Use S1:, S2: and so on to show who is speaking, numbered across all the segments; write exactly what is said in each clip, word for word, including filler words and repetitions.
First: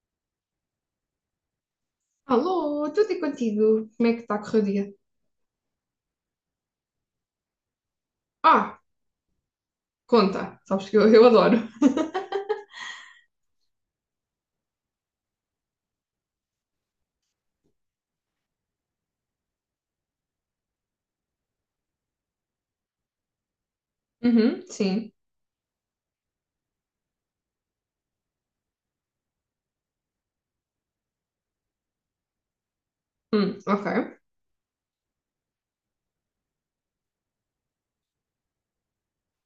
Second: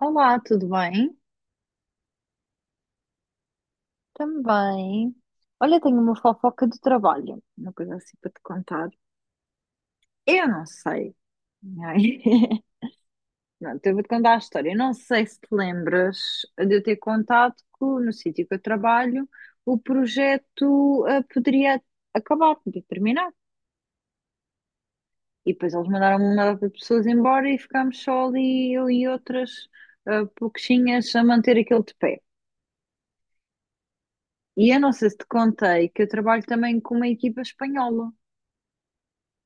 S1: Olá, tudo bem?
S2: Alô, tudo e contigo? Como é que está a correr o dia?
S1: Também. Olha, tenho uma fofoca do trabalho, uma coisa assim para te
S2: Ah,
S1: contar. Eu
S2: conta.
S1: não
S2: Sabes que eu,
S1: sei.
S2: eu adoro.
S1: Ai. Não, então eu vou-te contar a história. Eu não sei se te lembras de eu ter contado que no sítio que eu trabalho o projeto ah, poderia acabar, podia terminar.
S2: Uhum, sim.
S1: E depois eles mandaram uma data de pessoas embora e ficámos só ali, eu e outras ah, pouquinhas a manter aquilo de pé.
S2: Hum, ok.
S1: E eu não sei se te contei que eu trabalho também com uma equipa espanhola.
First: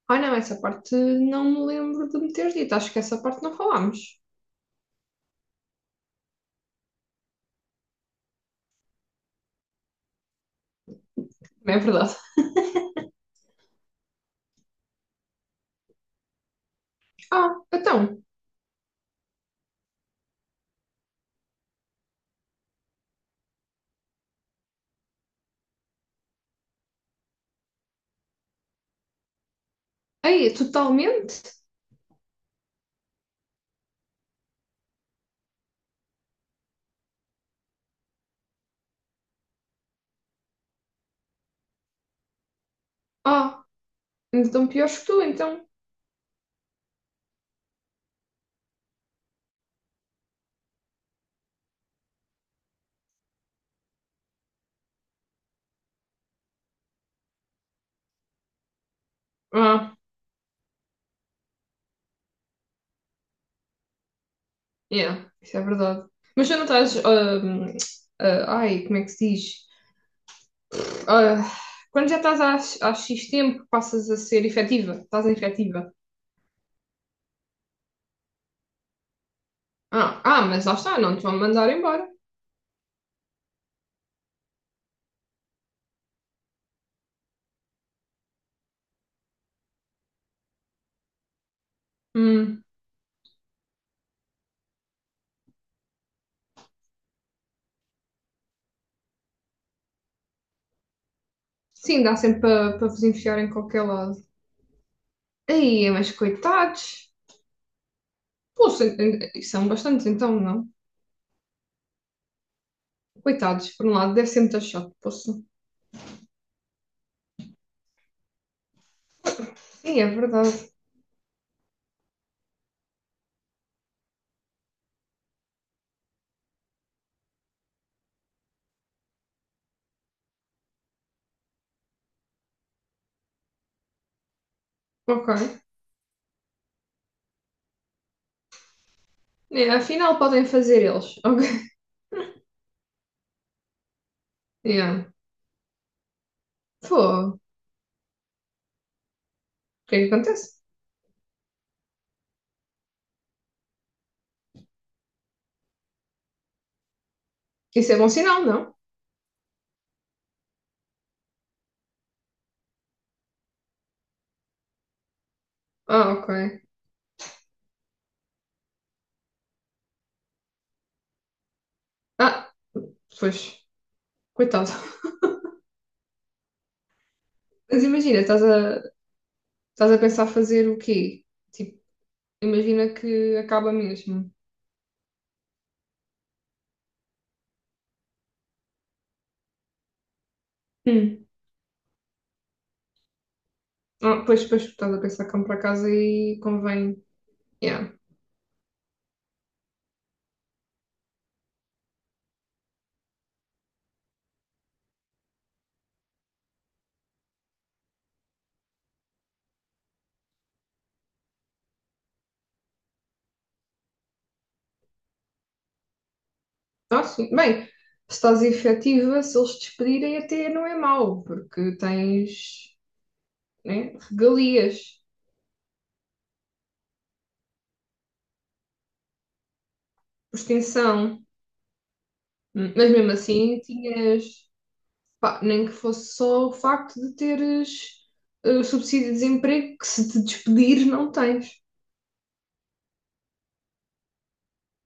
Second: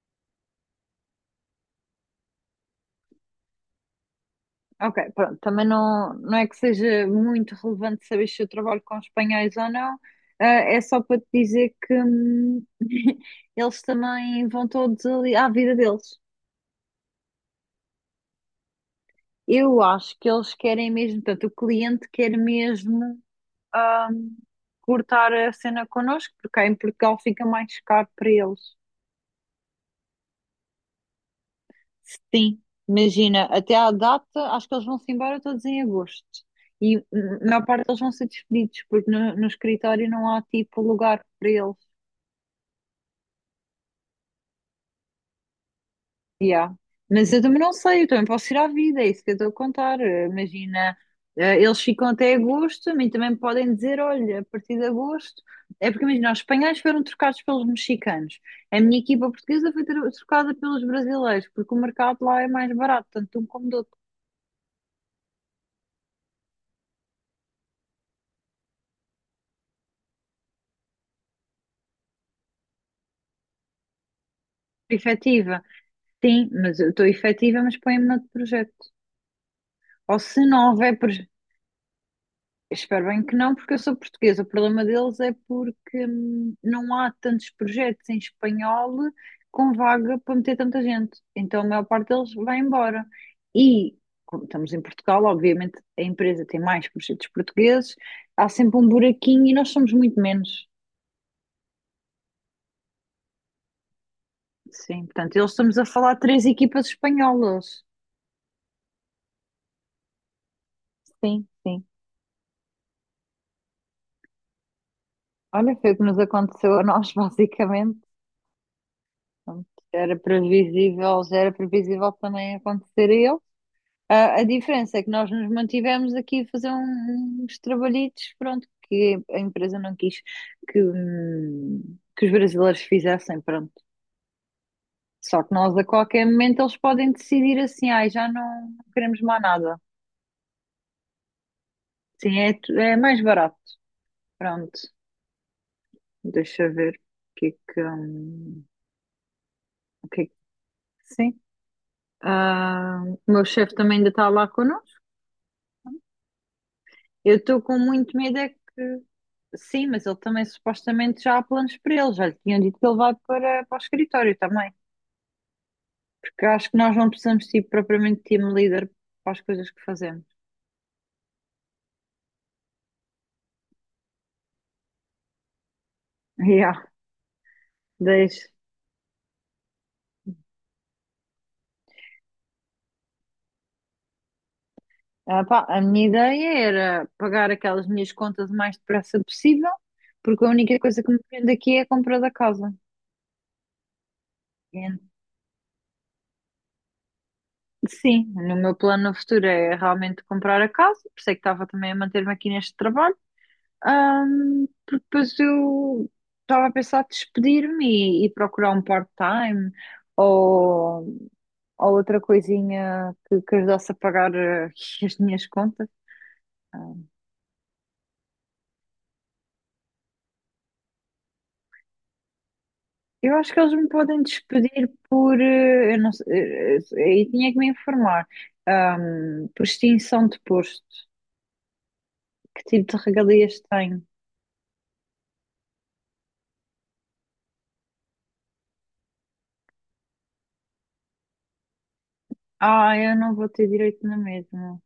S2: Ah, não, essa parte não me lembro de me teres dito. Acho que essa parte não falámos.
S1: Ok, pronto, também não, não é que seja muito relevante saber se eu trabalho com espanhóis ou não, eh, é só para te dizer
S2: Não é
S1: que
S2: verdade?
S1: hum, eles também vão todos ali à vida deles.
S2: Ah, então.
S1: Eu acho que eles querem mesmo, portanto, o cliente quer mesmo, hum, cortar a cena connosco, porque cá em Portugal fica mais caro para eles.
S2: Aí, totalmente?
S1: Sim, imagina, até à data, acho que eles vão-se embora todos em agosto. E hum, a maior parte eles vão ser despedidos, porque no, no escritório não há tipo lugar para eles.
S2: Ah, então piores que tu, então.
S1: Yeah. Mas eu também não sei, eu também posso ir à vida, é isso que eu estou a contar. Eh, Imagina, eh, eles ficam até agosto, a mim também podem dizer, olha, a partir de agosto. É porque imagina, os espanhóis foram trocados pelos mexicanos. A minha equipa portuguesa foi
S2: Ah,
S1: tro- trocada pelos brasileiros, porque o mercado lá é mais barato, tanto de um como do outro.
S2: yeah, isso é verdade. Mas já não estás, ahm, ah, ai, como é que se diz? Ah, quando já estás há, há X tempo, passas a ser efetiva. Estás em
S1: Efetiva.
S2: efetiva.
S1: Sim, mas eu estou efetiva, mas põe-me noutro projeto. Ou
S2: Ah,
S1: se
S2: ah, mas
S1: não
S2: lá
S1: houver
S2: está, não te
S1: projeto.
S2: vão mandar embora.
S1: Espero bem que não, porque eu sou portuguesa. O problema deles é porque, hum, não há tantos projetos em espanhol com vaga para meter tanta gente. Então a maior parte deles vai
S2: Hum.
S1: embora. E, como estamos em Portugal, obviamente a empresa tem mais projetos portugueses, há sempre um buraquinho e nós somos muito menos.
S2: Sim, dá sempre para para vos enfiar em qualquer lado.
S1: Sim, portanto, eles estamos a
S2: Aí, mas
S1: falar três equipas
S2: coitados.
S1: espanholas.
S2: Poxa, e são bastantes então, não?
S1: Sim, sim.
S2: Coitados, por um lado, deve ser muito chato. Poxa.
S1: Olha, foi o que nos aconteceu a nós, basicamente. Pronto,
S2: Sim, é
S1: era
S2: verdade.
S1: previsível, já era previsível que também acontecer a ele. Ah, a diferença é que nós nos mantivemos aqui a fazer um- uns trabalhitos, pronto, que a empresa não quis que, hum, que os brasileiros fizessem, pronto. Só que
S2: Ok.
S1: nós, a qualquer momento, eles podem decidir assim, ai, já não queremos mais
S2: É,
S1: nada.
S2: afinal, podem fazer eles. Ok.
S1: Sim, é, tu- é mais barato. Pronto,
S2: Yeah.
S1: deixa eu ver
S2: Pô,
S1: o
S2: o
S1: que é que, hum,
S2: que é que
S1: o que é que,
S2: acontece?
S1: sim. Ah, o meu chefe também ainda está lá connosco. Eu estou com
S2: Isso é bom
S1: muito medo
S2: sinal,
S1: é que,
S2: não?
S1: sim, mas ele também supostamente já há planos para ele, já lhe tinham dito que ele vai para, para o escritório também.
S2: Ah, ok.
S1: Porque acho que nós não precisamos ser propriamente team leader para as coisas que fazemos.
S2: Ah, pois, coitado.
S1: Yeah,
S2: Mas imagina, estás
S1: deixa.
S2: a, estás a pensar fazer o quê? Tipo, imagina que acaba mesmo.
S1: Ah, pá, a minha ideia era pagar aquelas minhas contas o mais depressa possível, porque a única coisa que me
S2: Hum.
S1: prende aqui é a compra da casa.
S2: Ah, pois, pois,
S1: E,
S2: estás a pensar como para casa e convém. Yeah.
S1: sim, no meu plano no futuro é realmente comprar a casa, por isso é que estava também a manter-me aqui neste trabalho. Ahm, porque depois eu estava a pensar despedir-me e, e procurar um part-time ou, ou outra coisinha que, que ajudasse a pagar, eh, as minhas contas. Ah,
S2: Ah, sim. Bem, se estás efetiva, se eles te despedirem, até não é mau, porque tens,
S1: eu acho que eles me
S2: né,
S1: podem despedir
S2: regalias
S1: por, eh, eu não sei, eh, eh, aí tinha que me informar, ahm, por extinção de
S2: por
S1: posto.
S2: extensão.
S1: Que
S2: Hum,
S1: tipo
S2: Mas
S1: de
S2: mesmo
S1: regalias
S2: assim,
S1: tenho?
S2: tinhas, pá, nem que fosse só o facto de teres eh, o subsídio de desemprego, que se te despedir, não tens.
S1: Ah, eu não vou ter direito na mesma.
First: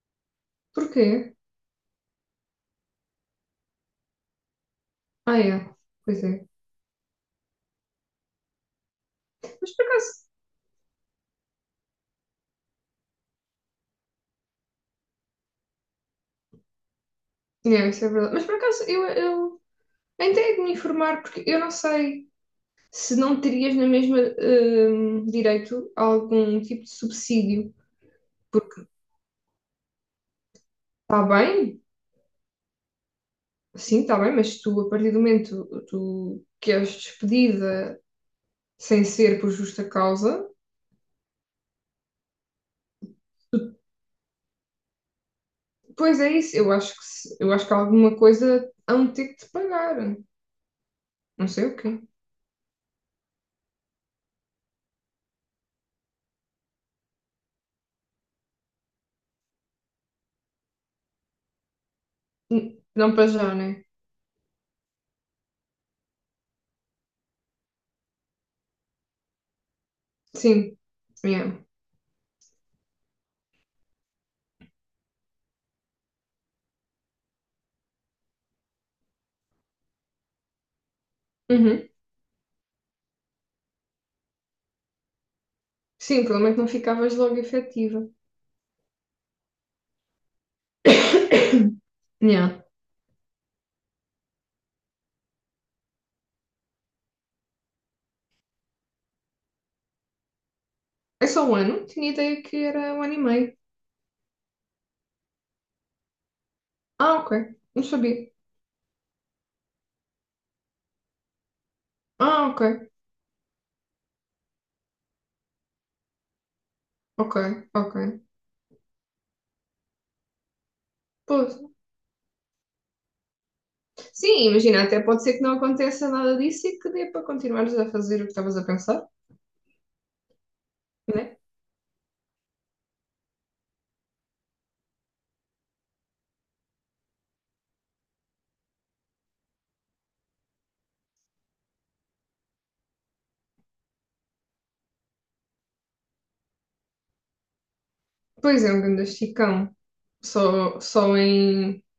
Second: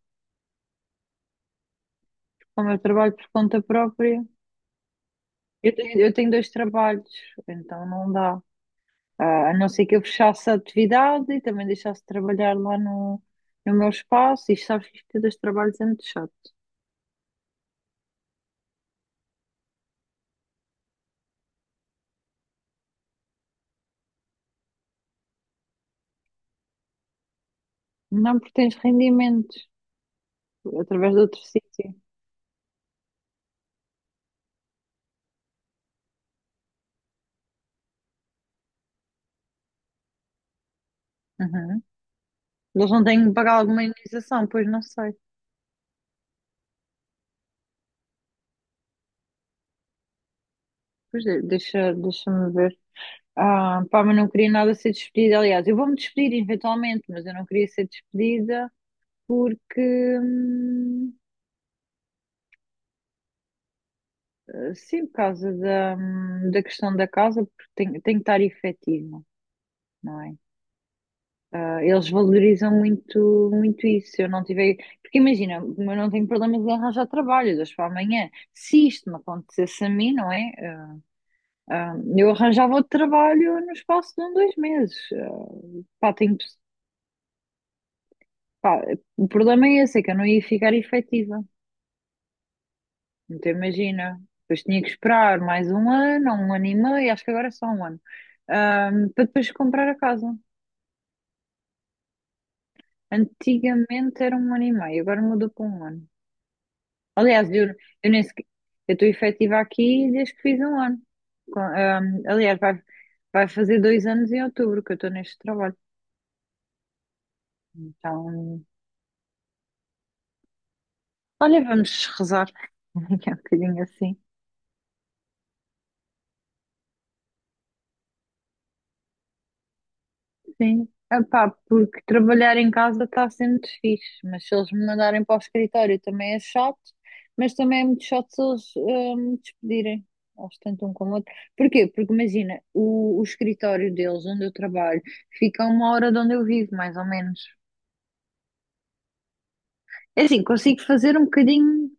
S2: Porquê?
S1: Como eu trabalho por conta própria,
S2: Ah, é.
S1: eu tenho, eu
S2: Pois
S1: tenho
S2: é.
S1: dois trabalhos, então não dá. Ah, a não
S2: Mas por
S1: ser que eu
S2: acaso.
S1: fechasse a atividade e também deixasse de trabalhar lá no, no meu espaço. E sabes que isto dos trabalhos é muito chato.
S2: É isso, é verdade. Mas por acaso, eu, eu até hei de me informar, porque eu não sei, se não terias na mesma hum, direito a algum tipo de subsídio.
S1: Não, porque tens
S2: Porque
S1: rendimentos através de
S2: está
S1: outro
S2: bem,
S1: sítio.
S2: sim, está bem, mas tu, a partir do momento tu, que és despedida sem ser por justa causa,
S1: Uhum. Eles não têm que pagar alguma indenização, pois não sei.
S2: pois é isso. Eu acho que, se- eu acho que alguma coisa hão de ter que te pagar.
S1: Pois de-
S2: Não sei o
S1: deixa,
S2: quê.
S1: deixa-me ver. Ah, pá, mas não queria nada ser despedida. Aliás, eu vou-me despedir eventualmente, mas eu não queria ser despedida porque, hum,
S2: N- Não para já, né?
S1: sim, por causa da, hum, da questão da casa, porque tenho, tenho que estar efetiva, não é?
S2: Sim. Yeah.
S1: Ah, eles valorizam muito, muito isso. Se eu não tiver. Porque imagina, eu não tenho problemas em arranjar trabalho de hoje para amanhã. Se isto me acontecesse a mim, não é? Ah,
S2: Uhum.
S1: ah, eu arranjava outro trabalho no espaço de um, dois meses. Ah, pá,
S2: Sim,
S1: tenho...
S2: pelo menos não ficavas logo efetiva.
S1: Pá, o problema é esse, é que eu não ia ficar efetiva.
S2: Yeah.
S1: Então imagina. Depois tinha que esperar mais um ano, ou um ano e meio, acho que agora é só um ano, ah, para depois comprar a casa.
S2: É só um ano? Tinha ideia que era um ano e meio.
S1: Antigamente era um ano e meio, agora mudou para um ano.
S2: Ah,
S1: Aliás,
S2: ok.
S1: eu,
S2: Não
S1: eu nem
S2: sabia.
S1: sequer, eu estou efetiva aqui desde que fiz um ano. Com- ahm,
S2: Ah,
S1: aliás, vai,
S2: ok,
S1: vai fazer dois anos em outubro que eu estou neste trabalho.
S2: ok, ok.
S1: Então,
S2: Pois.
S1: olha, vamos rezar. Que é um bocadinho assim.
S2: Sim, imagina, até pode ser que não aconteça nada disso e que dê para continuares a fazer o que estavas a pensar,
S1: Sim.
S2: né?
S1: Epá, porque trabalhar em casa está sendo fixe, mas se eles me mandarem para o escritório também é chato, mas também é muito chato se eles, ah, me despedirem. Eles tentam um com o outro. Porquê? Porque imagina, o, o escritório deles, onde eu trabalho, fica a uma hora de onde eu vivo, mais ou menos.
S2: Pois é, um grande esticão.
S1: É assim,
S2: Só,
S1: consigo fazer
S2: só
S1: um
S2: em.
S1: bocadinho,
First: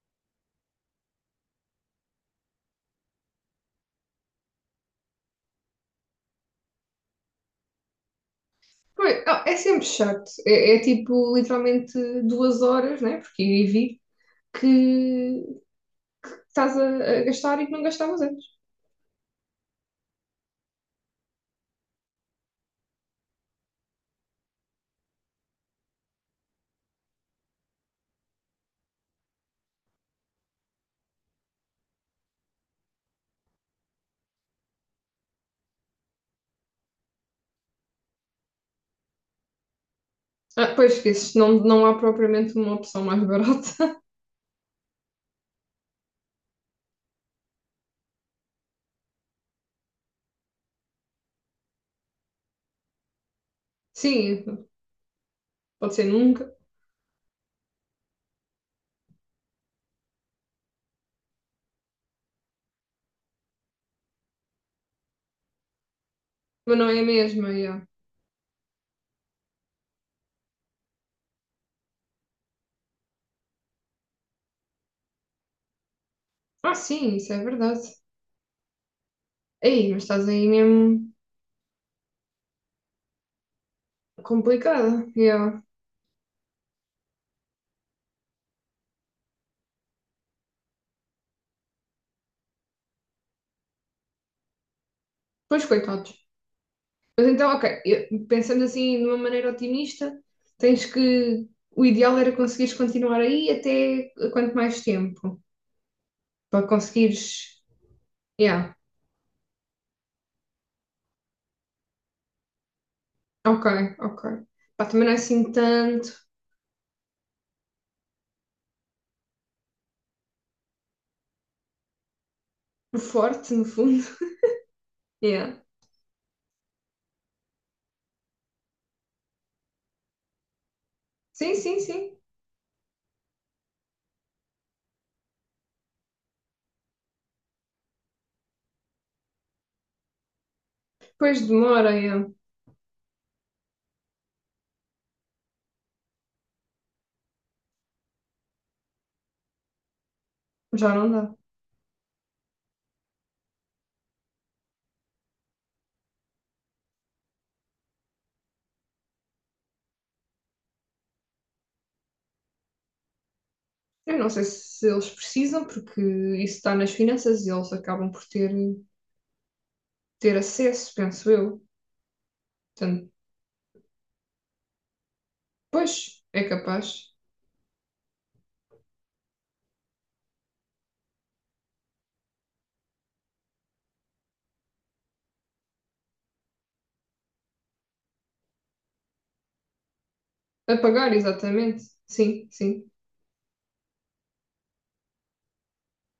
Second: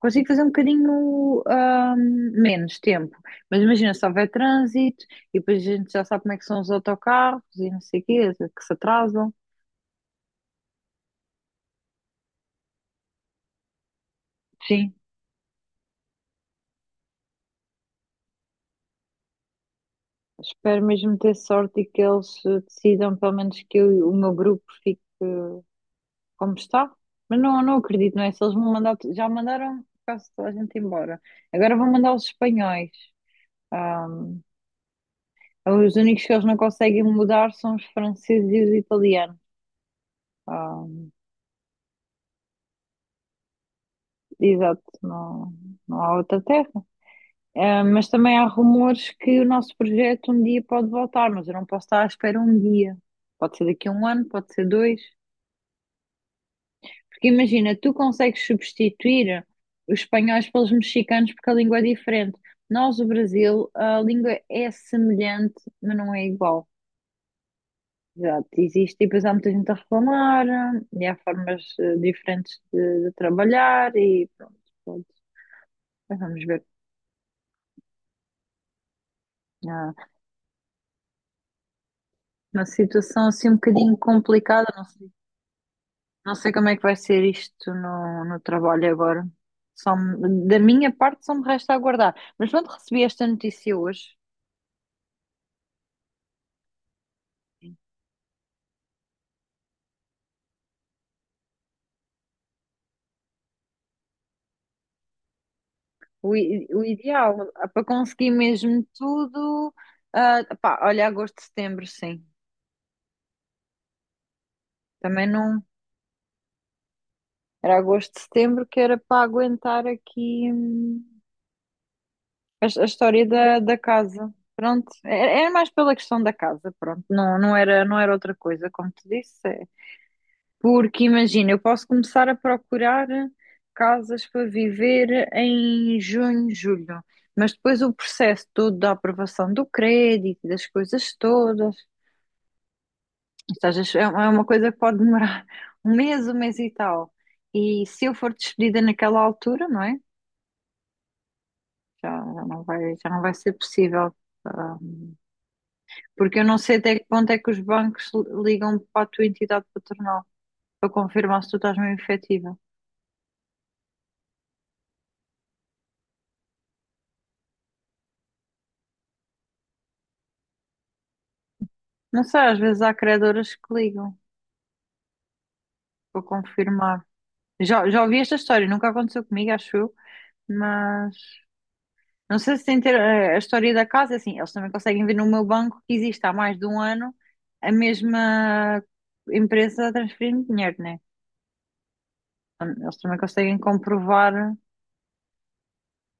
S1: consigo fazer um bocadinho ahm, menos tempo. Mas imagina, se houver trânsito e depois a gente já sabe como é que são os autocarros e não sei o quê, que se
S2: Pois,
S1: atrasam.
S2: ah, é sempre chato. É, é tipo literalmente duas horas, né? Porque ir e vir,
S1: Sim,
S2: que, que estás a, a gastar e que não gastavas antes.
S1: espero mesmo ter sorte e que eles, eh, decidam, pelo menos que eu- o meu grupo fique, eh, como está. Mas não, não acredito, não é? Se eles vão mandar, já mandaram quase toda a gente embora. Agora vão mandar os espanhóis. Ahm, os únicos que eles não conseguem mudar são os franceses e os italianos.
S2: Ah, pois esqueces, não, não há propriamente uma opção mais barata.
S1: Exato, não, não há outra terra. Eh, mas também há rumores que o nosso projeto um dia pode voltar, mas eu não posso estar à espera um dia. Pode ser daqui a um ano, pode
S2: Sim,
S1: ser dois.
S2: pode ser nunca,
S1: Porque imagina, tu consegues substituir os espanhóis pelos mexicanos porque a língua é diferente. Nós, o Brasil, a língua é semelhante, mas não é igual.
S2: mas não é a mesma. Yeah.
S1: Exato, existe e depois há muita gente a reclamar, e há formas, eh, diferentes de, de trabalhar e pronto, pronto. Mas vamos ver.
S2: Ah, sim, isso é verdade. Ei,
S1: Ah,
S2: mas estás aí mesmo
S1: uma situação assim um bocadinho complicada, não
S2: complicada.
S1: sei,
S2: Yeah.
S1: não sei como é que vai ser isto no, no trabalho agora. Só me- da minha parte só me resta aguardar. Mas quando recebi esta notícia hoje,
S2: Pois, coitados. Mas então, ok, eu- pensando assim de uma maneira otimista, tens que. O ideal era conseguires continuar aí até quanto mais tempo?
S1: o,
S2: Para
S1: i- o ideal,
S2: conseguires.
S1: ah, para conseguir
S2: Yeah,
S1: mesmo tudo, ah, pá, olha, agosto, setembro, sim.
S2: ok, ok. Pá, também não é
S1: Também
S2: assim
S1: não
S2: tanto
S1: era agosto, setembro que era para aguentar aqui, hum, a, a
S2: o
S1: história
S2: forte,
S1: da,
S2: no
S1: da
S2: fundo.
S1: casa. Pronto, era era
S2: Yeah.
S1: mais pela questão da casa, pronto, não, não era, não era outra coisa, como te disse, é, porque imagina,
S2: Sim,
S1: eu
S2: sim,
S1: posso
S2: sim.
S1: começar a procurar casas para viver em junho, julho, mas depois o processo todo da aprovação do crédito, das coisas
S2: Depois
S1: todas,
S2: demora, yeah.
S1: isto às vezes é é uma coisa que pode demorar um mês, um mês e tal. E se eu for despedida naquela altura, não é?
S2: Já não dá.
S1: Já, já não vai, já não vai ser possível. ah, Porque eu não sei até que ponto é que os bancos ligam para a tua entidade patronal para confirmar se tu estás mesmo efetiva.
S2: Eu não sei se eles precisam, porque isso está nas finanças e eles acabam por ter, ter acesso, penso eu.
S1: Não sei, às vezes há
S2: Portanto,
S1: credoras que ligam. Vou
S2: pois, é capaz.
S1: confirmar. Já, já ouvi esta história, nunca aconteceu comigo, acho eu, mas não sei se tem ter, eh, a história da casa, é assim, eles também conseguem ver no meu banco que existe há mais de um ano a mesma empresa a transferir dinheiro, né?
S2: Apagar, exatamente. Sim,
S1: Então,
S2: sim.
S1: eles também conseguem comprovar,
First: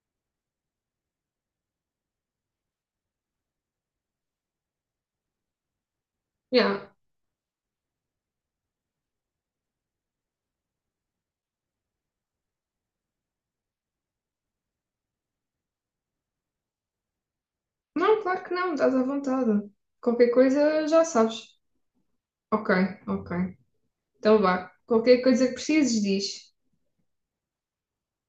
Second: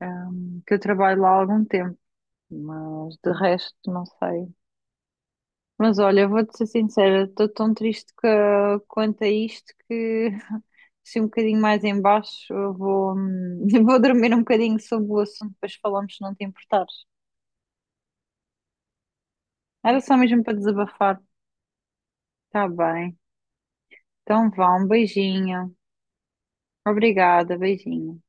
S1: ehm, que eu trabalho lá há algum tempo, mas de resto não sei. Mas olha, vou-te ser
S2: Yeah.
S1: sincera, estou tão triste que quanto a isto que se um bocadinho mais em baixo eu vou, hum, vou dormir um bocadinho sobre o assunto, depois falamos se não te importares.
S2: Não, claro que não, estás à vontade.
S1: Era só
S2: Qualquer
S1: mesmo para
S2: coisa já
S1: desabafar.
S2: sabes.
S1: Tá
S2: Ok,
S1: bem.
S2: ok. Então
S1: Então
S2: vá.
S1: vá, um
S2: Qualquer coisa que
S1: beijinho.
S2: precises, diz.
S1: Obrigada, beijinho.